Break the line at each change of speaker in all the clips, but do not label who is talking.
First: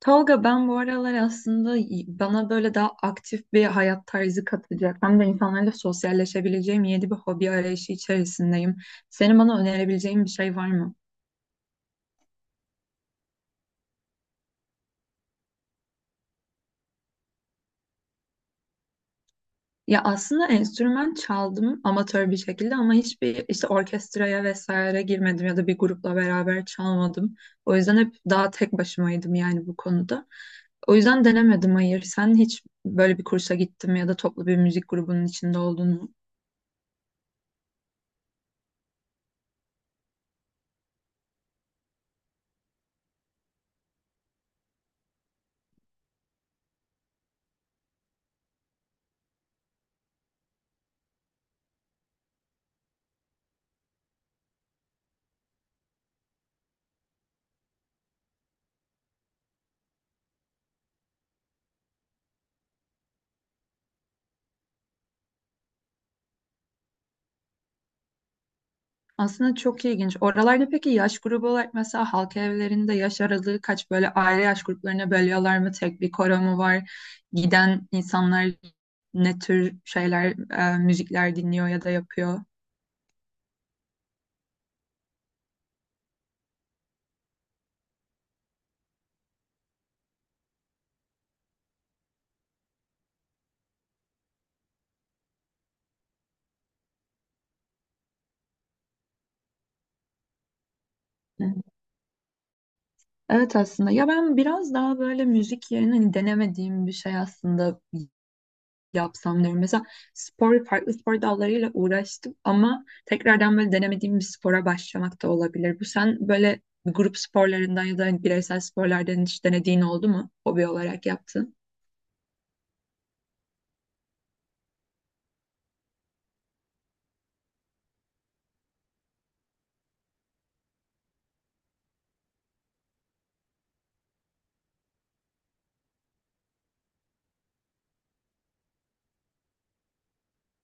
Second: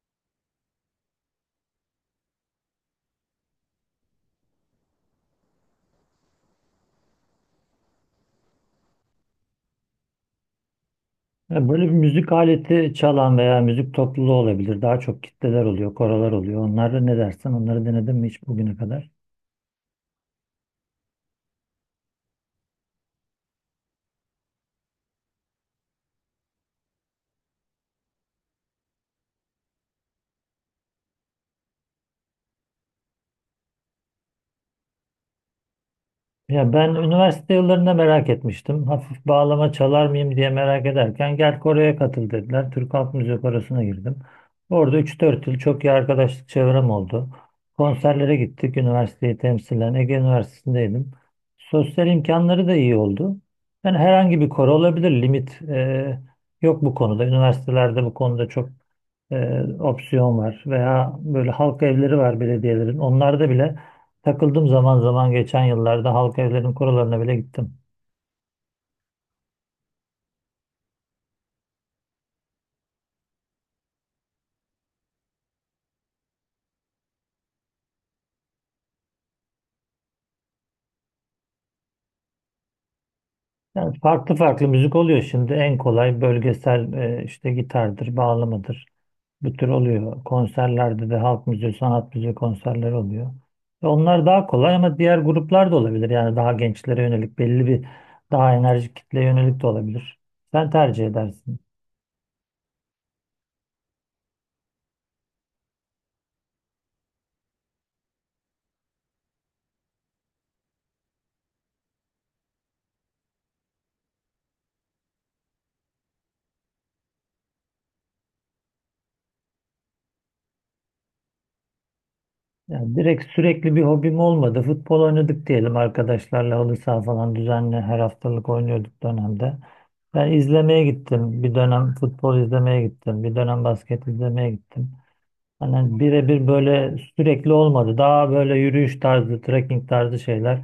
Tolga, ben bu aralar aslında bana böyle daha aktif bir hayat tarzı katacak hem de insanlarla sosyalleşebileceğim yeni bir hobi arayışı içerisindeyim. Senin bana önerebileceğin bir şey var mı?
Ya böyle bir müzik aleti çalan veya müzik topluluğu olabilir. Daha çok kitleler oluyor, koralar oluyor. Onları ne dersen onları denedin mi hiç bugüne kadar?
Ya aslında enstrüman çaldım amatör bir şekilde ama hiçbir işte orkestraya vesaire girmedim ya da bir grupla beraber çalmadım. O yüzden hep daha tek başımaydım yani bu konuda. O yüzden denemedim, hayır. Sen hiç böyle bir kursa gittin mi ya da toplu bir müzik grubunun içinde oldun mu?
Ya ben üniversite yıllarında merak etmiştim. Hafif bağlama çalar mıyım diye merak ederken gel Kore'ye katıl dediler. Türk Halk Müziği Korosu'na girdim. Orada üç dört yıl çok iyi arkadaşlık çevrem oldu. Konserlere gittik. Üniversiteyi temsilen Ege Üniversitesi'ndeydim. Sosyal imkanları da iyi oldu. Yani herhangi bir koro olabilir. Limit yok bu konuda. Üniversitelerde bu konuda çok opsiyon var veya böyle halk evleri var belediyelerin. Onlarda bile takıldım zaman zaman geçen yıllarda halk evlerinin kurallarına bile gittim.
Aslında çok ilginç. Oralarda peki yaş grubu olarak mesela halk evlerinde yaş aralığı kaç, böyle aile yaş gruplarına bölüyorlar mı? Tek bir koro mu var? Giden insanlar ne tür şeyler, müzikler dinliyor ya da yapıyor?
Yani farklı farklı müzik oluyor şimdi. En kolay bölgesel işte gitardır, bağlamadır. Bu tür oluyor. Konserlerde de halk müziği, sanat müziği konserleri oluyor. Ve onlar daha kolay ama diğer gruplar da olabilir. Yani daha gençlere yönelik belli bir daha enerjik kitleye yönelik de olabilir. Sen tercih edersin.
Evet, aslında ya ben biraz daha böyle müzik yerine hani denemediğim bir şey aslında yapsam diyorum. Mesela spor, farklı spor dallarıyla uğraştım ama tekrardan böyle denemediğim bir spora başlamak da olabilir. Bu, sen böyle grup sporlarından ya da bireysel sporlardan hiç denediğin oldu mu? Hobi olarak yaptın.
Yani direkt sürekli bir hobim olmadı. Futbol oynadık diyelim, arkadaşlarla halı saha falan düzenli her haftalık oynuyorduk dönemde. Ben izlemeye gittim. Bir dönem futbol izlemeye gittim. Bir dönem basket izlemeye gittim. Hani birebir böyle sürekli olmadı. Daha böyle yürüyüş tarzı, trekking tarzı şeyler.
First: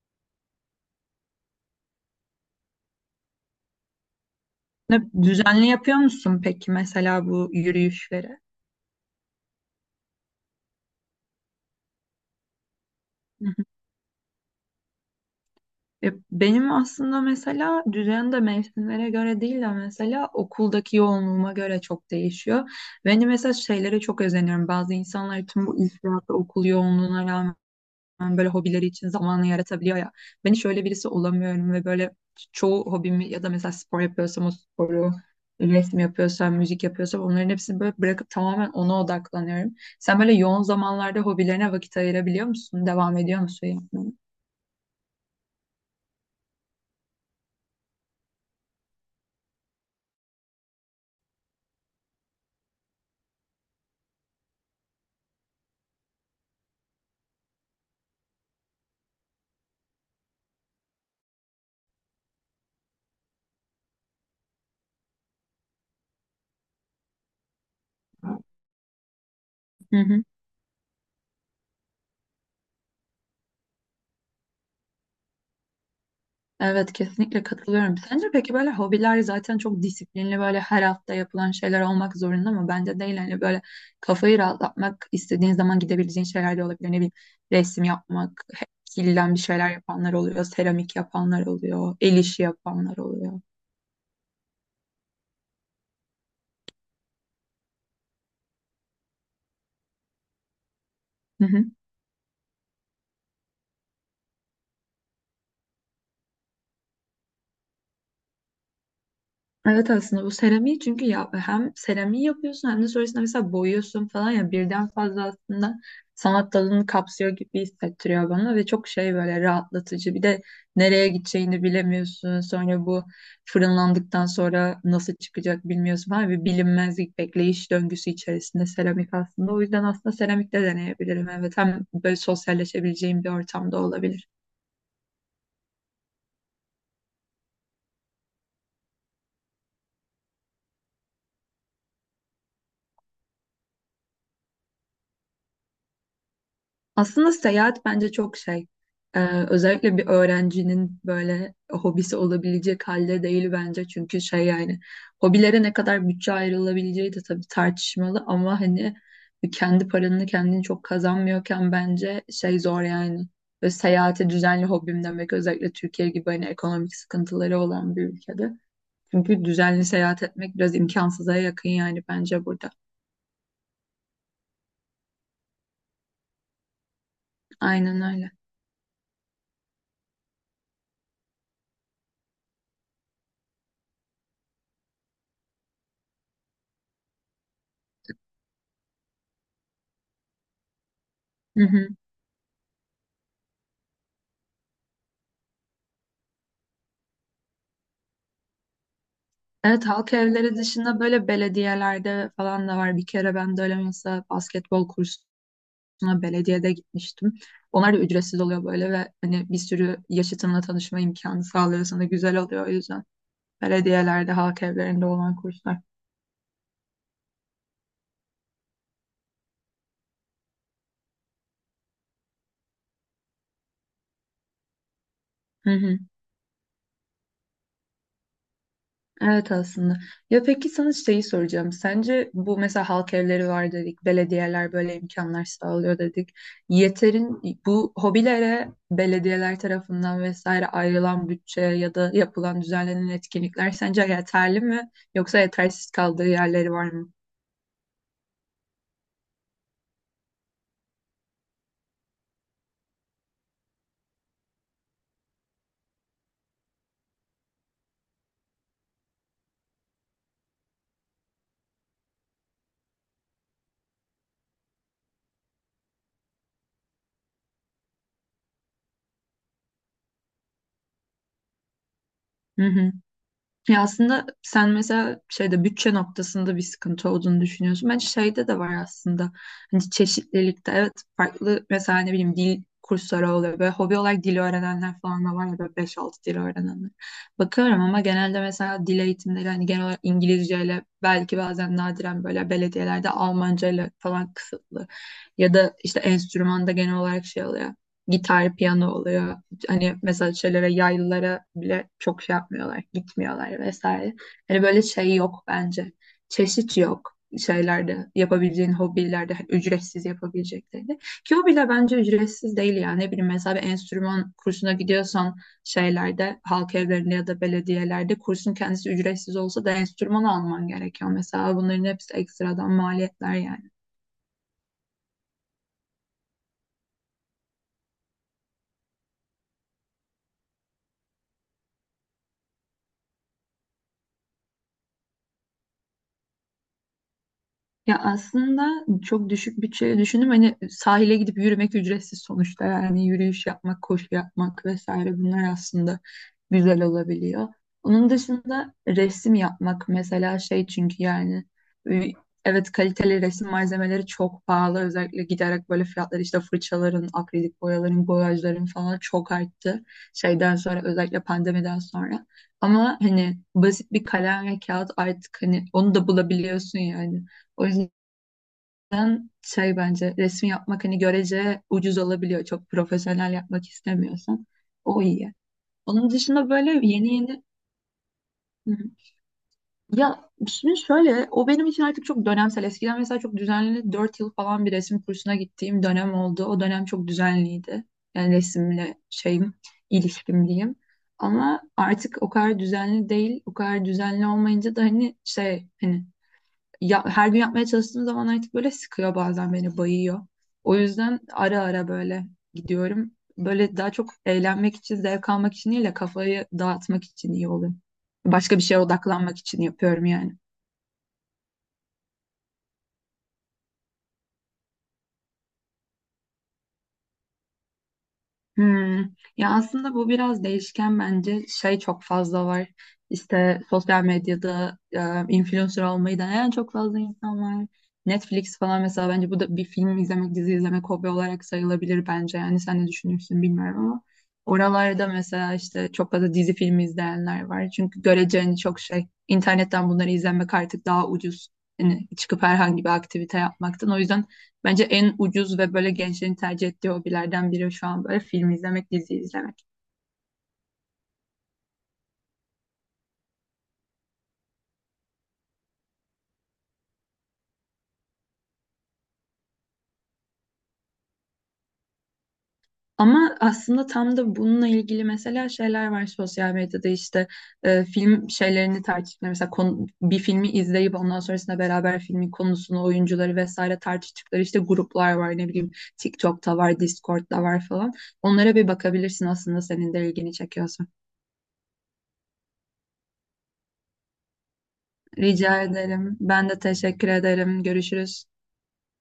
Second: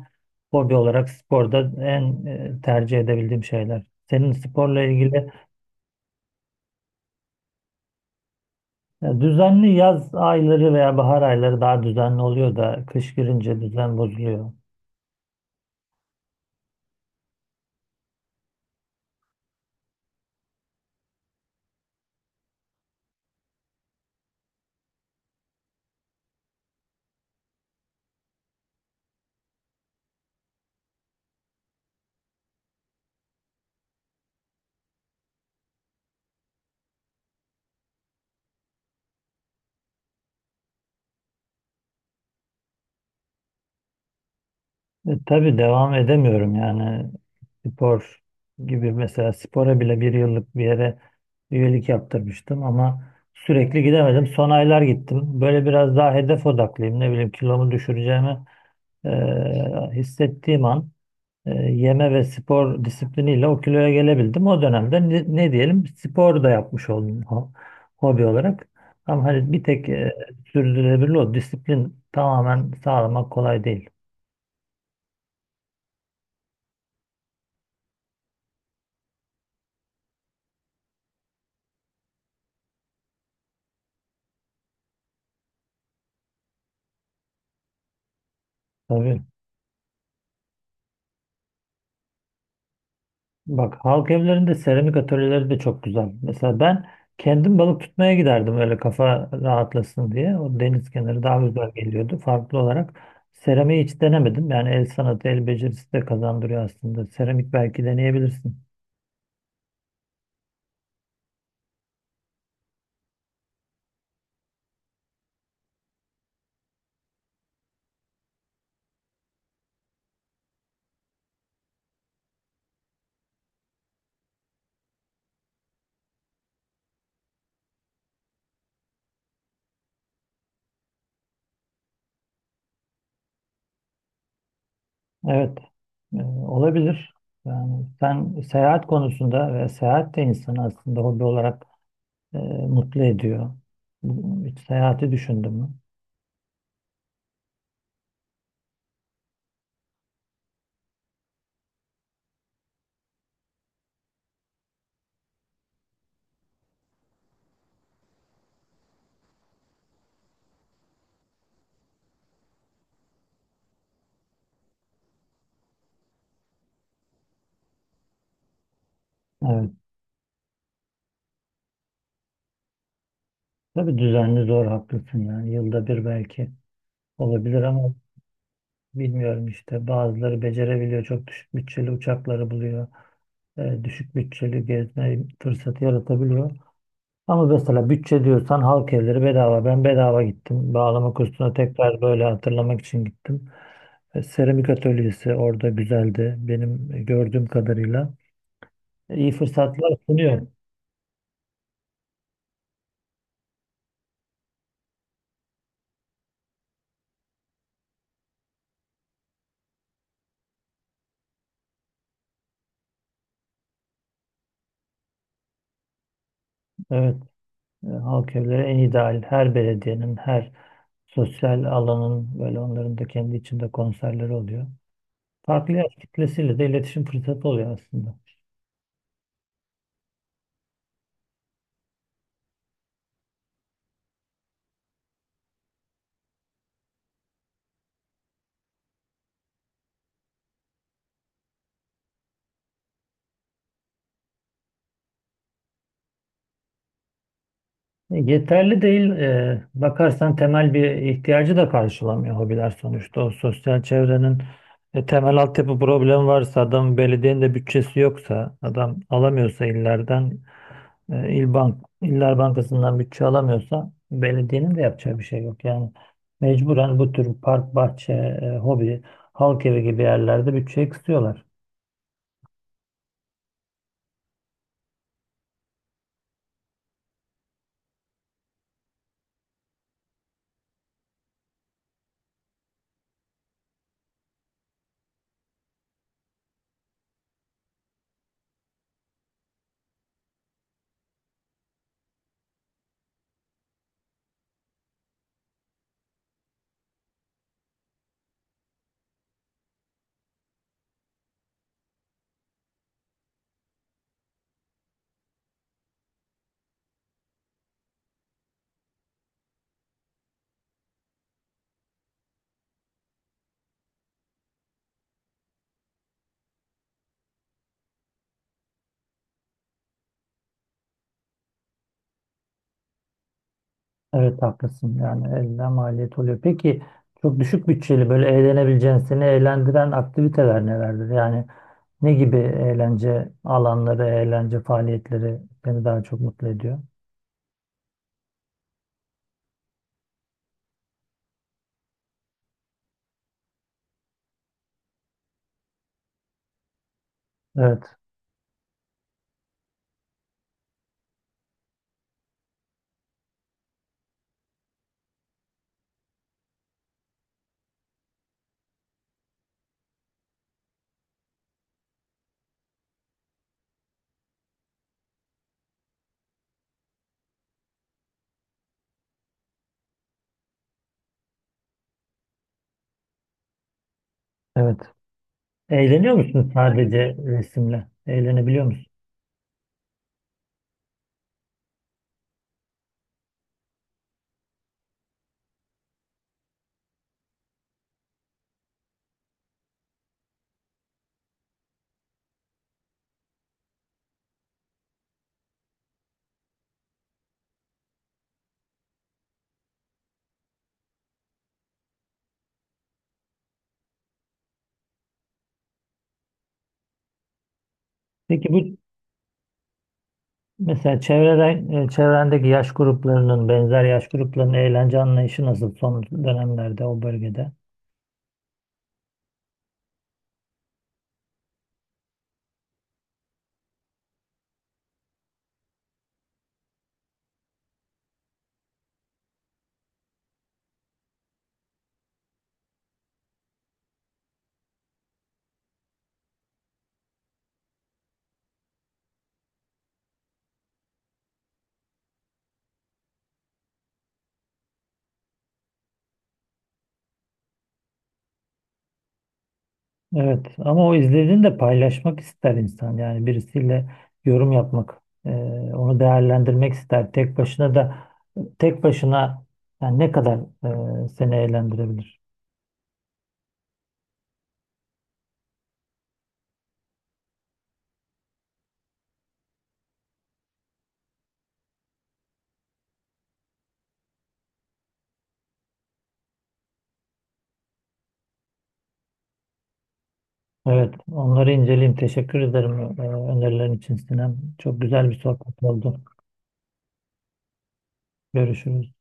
Hobi olarak sporda en tercih edebildiğim şeyler. Senin sporla ilgili
Düzenli yapıyor musun peki mesela bu yürüyüşleri?
düzenli yaz ayları veya bahar ayları daha düzenli oluyor da kış
Hı
girince
hı.
düzen bozuluyor.
Ya benim aslında mesela düzen de mevsimlere göre değil de mesela okuldaki yoğunluğuma göre çok değişiyor. Ben de mesela şeylere çok özeniyorum. Bazı insanlar tüm bu iş hayatı, okul yoğunluğuna rağmen böyle hobileri için zamanı yaratabiliyor ya. Ben hiç öyle birisi olamıyorum ve böyle çoğu hobimi ya da mesela spor yapıyorsam o sporu, resim yapıyorsam, müzik yapıyorsam onların hepsini böyle bırakıp tamamen ona odaklanıyorum. Sen böyle yoğun zamanlarda hobilerine vakit ayırabiliyor musun? Devam ediyor musun yapmaya?
Tabii devam edemiyorum yani spor gibi mesela spora bile bir yıllık bir yere üyelik yaptırmıştım ama sürekli gidemedim. Son aylar gittim. Böyle biraz daha hedef odaklıyım. Ne bileyim kilomu düşüreceğimi e, hissettiğim an yeme ve spor disipliniyle o kiloya gelebildim. O dönemde ne, ne diyelim spor da yapmış oldum hobi olarak. Ama hani bir tek
Hı hı.
sürdürülebilir o disiplin tamamen sağlamak kolay değil.
Evet, kesinlikle katılıyorum. Sence peki böyle hobiler zaten çok disiplinli böyle her hafta yapılan şeyler olmak zorunda mı? Bence değil, hani böyle kafayı rahatlatmak istediğin zaman gidebileceğin şeyler de olabilir. Ne bileyim, resim yapmak,
Tabii.
kilden bir şeyler yapanlar oluyor, seramik yapanlar oluyor, el işi yapanlar oluyor.
Bak halk evlerinde seramik atölyeleri de çok güzel. Mesela ben kendim balık tutmaya giderdim öyle kafa rahatlasın diye. O deniz kenarı daha güzel geliyordu. Farklı olarak seramiği hiç denemedim. Yani el sanatı, el becerisi de kazandırıyor aslında. Seramik belki deneyebilirsin.
Evet, aslında bu seramiği çünkü ya, hem seramiği yapıyorsun hem de sonrasında mesela boyuyorsun falan, ya birden fazla aslında sanat dalını kapsıyor gibi hissettiriyor bana ve çok şey, böyle rahatlatıcı. Bir de nereye gideceğini bilemiyorsun. Sonra bu fırınlandıktan sonra nasıl çıkacak bilmiyorsun falan, bir bilinmezlik bekleyiş döngüsü içerisinde seramik aslında. O yüzden aslında seramik de deneyebilirim. Evet, hem böyle sosyalleşebileceğim bir ortamda olabilir.
Evet, olabilir. Yani sen seyahat konusunda ve seyahat de insanı aslında hobi olarak e, mutlu ediyor. Hiç seyahati düşündün mü?
Aslında seyahat bence çok şey. Ee, özellikle bir öğrencinin böyle hobisi olabilecek halde değil bence. Çünkü şey yani hobilere ne kadar bütçe ayrılabileceği de tabii tartışmalı ama hani kendi paranını kendini çok kazanmıyorken bence şey zor yani. Ve seyahate düzenli hobim demek özellikle Türkiye gibi hani ekonomik sıkıntıları olan bir ülkede. Çünkü
Evet.
düzenli seyahat etmek biraz imkansıza yakın yani bence burada.
Tabii düzenli zor, haklısın yani, yılda bir belki. Olabilir ama
Aynen öyle.
bilmiyorum işte, bazıları becerebiliyor. Çok düşük bütçeli uçakları buluyor. Düşük bütçeli gezme fırsatı yaratabiliyor. Ama mesela bütçe diyorsan halk evleri bedava. Ben bedava gittim. Bağlama kursuna tekrar böyle hatırlamak için gittim. Seramik atölyesi orada güzeldi. Benim gördüğüm kadarıyla. İyi
Evet,
fırsatlar
halk
sunuyor.
evleri dışında böyle belediyelerde falan da var. Bir kere ben de öyle mesela basketbol kursuna belediyede gitmiştim. Onlar da ücretsiz oluyor böyle ve hani bir sürü yaşıtınla tanışma imkanı sağlıyor sana, güzel oluyor o yüzden. Belediyelerde, halk evlerinde olan kurslar.
Evet. Halk evleri en ideal. Her belediyenin, her sosyal alanın böyle onların da kendi içinde konserleri oluyor.
Hı
Farklı yaş
hı.
kitlesiyle de iletişim fırsatı oluyor aslında.
Evet, aslında. Ya peki sana şeyi soracağım. Sence bu mesela halk evleri var dedik, belediyeler böyle imkanlar sağlıyor dedik. Yeterin bu hobilere belediyeler tarafından vesaire ayrılan bütçe ya da yapılan düzenlenen etkinlikler sence yeterli mi yoksa yetersiz kaldığı yerleri var mı?
Yeterli değil. Bakarsan temel bir ihtiyacı da karşılamıyor hobiler sonuçta. O sosyal çevrenin temel altyapı problemi varsa, adam belediyenin de bütçesi yoksa, adam alamıyorsa illerden, il bank, iller bankasından bütçe alamıyorsa belediyenin de yapacağı bir şey yok. Yani mecburen bu tür park, bahçe, hobi, halk evi gibi yerlerde bütçe kısıyorlar.
Ya aslında sen mesela şeyde, bütçe noktasında bir sıkıntı olduğunu düşünüyorsun. Bence şeyde de var aslında. Hani çeşitlilikte. Evet, farklı mesela, ne bileyim, dil kursları oluyor. Böyle hobi olarak dil öğrenenler falan da var ya, böyle 5-6 dil öğrenenler. Bakıyorum ama genelde mesela dil eğitimleri hani genel olarak İngilizceyle, belki bazen nadiren böyle belediyelerde Almancayla falan kısıtlı. Ya da işte enstrümanda genel olarak şey oluyor. Gitar, piyano oluyor, hani mesela şeylere, yaylılara bile çok şey yapmıyorlar, gitmiyorlar vesaire. Hani böyle şey yok bence. Çeşit yok şeylerde, yapabileceğin hobilerde, hani ücretsiz yapabileceklerinde. Ki hobiler bence ücretsiz değil yani. Ne bileyim, mesela bir enstrüman kursuna gidiyorsan şeylerde, halk evlerinde ya da belediyelerde kursun kendisi ücretsiz olsa da enstrüman alman gerekiyor. Mesela bunların hepsi ekstradan maliyetler yani.
Evet haklısın, yani elde maliyet oluyor. Peki çok düşük bütçeli böyle eğlenebileceğin, seni eğlendiren aktiviteler nelerdir? Yani ne gibi eğlence alanları, eğlence faaliyetleri seni daha çok mutlu ediyor?
Ya aslında çok düşük bütçeyle düşündüm. Hani sahile gidip yürümek ücretsiz sonuçta. Yani yürüyüş yapmak, koşu yapmak vesaire bunlar aslında güzel olabiliyor.
Evet,
Onun dışında resim yapmak mesela, şey çünkü yani, e, evet, kaliteli resim malzemeleri çok pahalı. Özellikle giderek böyle fiyatlar, işte fırçaların, akrilik boyaların, boyajların falan çok arttı. Şeyden sonra, özellikle pandemiden sonra. Ama hani basit bir kalem ve kağıt artık, hani onu da bulabiliyorsun yani. O yüzden şey, bence resim yapmak hani görece ucuz olabiliyor. Çok profesyonel yapmak istemiyorsan.
evet.
O iyi. Onun
Eğleniyor
dışında
musun
böyle yeni
sadece
yeni.
resimle? Eğlenebiliyor
Hı hı.
musun?
Ya şimdi şöyle, o benim için artık çok dönemsel. Eskiden mesela çok düzenli 4 yıl falan bir resim kursuna gittiğim dönem oldu. O dönem çok düzenliydi. Yani resimle şeyim, ilişkim diyeyim. Ama artık o kadar düzenli değil. O kadar düzenli olmayınca da hani şey, hani ya, her gün yapmaya çalıştığım zaman artık böyle sıkıyor, bazen beni bayıyor. O yüzden ara ara böyle gidiyorum. Böyle daha çok eğlenmek için, zevk almak için değil de kafayı dağıtmak için iyi oluyor.
Peki
Başka bir
bu
şeye odaklanmak için yapıyorum yani.
mesela çevreden, çevrendeki yaş gruplarının, benzer yaş gruplarının eğlence anlayışı nasıl son dönemlerde o bölgede?
Hmm. Ya aslında bu biraz değişken, bence şey çok fazla var. İşte sosyal medyada influencer olmayı deneyen çok fazla insan var. Netflix falan mesela, bence bu da, bir film izlemek, dizi izlemek hobi olarak sayılabilir bence. Yani sen ne düşünürsün bilmiyorum ama oralarda mesela işte çok fazla dizi, film izleyenler var. Çünkü göreceğini çok şey, internetten bunları izlemek artık daha ucuz. Yani çıkıp herhangi bir aktivite yapmaktan. O yüzden bence en ucuz ve böyle gençlerin tercih ettiği hobilerden biri şu an böyle film izlemek, dizi izlemek.
Evet ama o izlediğini de paylaşmak ister insan, yani birisiyle yorum yapmak, e, onu değerlendirmek ister. Tek başına yani ne kadar seni eğlendirebilir.
Ama aslında tam da bununla ilgili mesela şeyler var sosyal medyada, işte film şeylerini tartıştıkları mesela, bir filmi izleyip ondan sonrasında beraber filmin konusunu, oyuncuları vesaire tartıştıkları işte gruplar var, ne bileyim, TikTok'ta var, Discord'da var falan. Onlara bir bakabilirsin aslında senin de ilgini çekiyorsa.
Evet, onları inceleyeyim, teşekkür ederim önerilerin için Sinem, çok güzel bir sohbet
Rica
oldu.
ederim. Ben de teşekkür ederim. Görüşürüz.
Görüşürüz.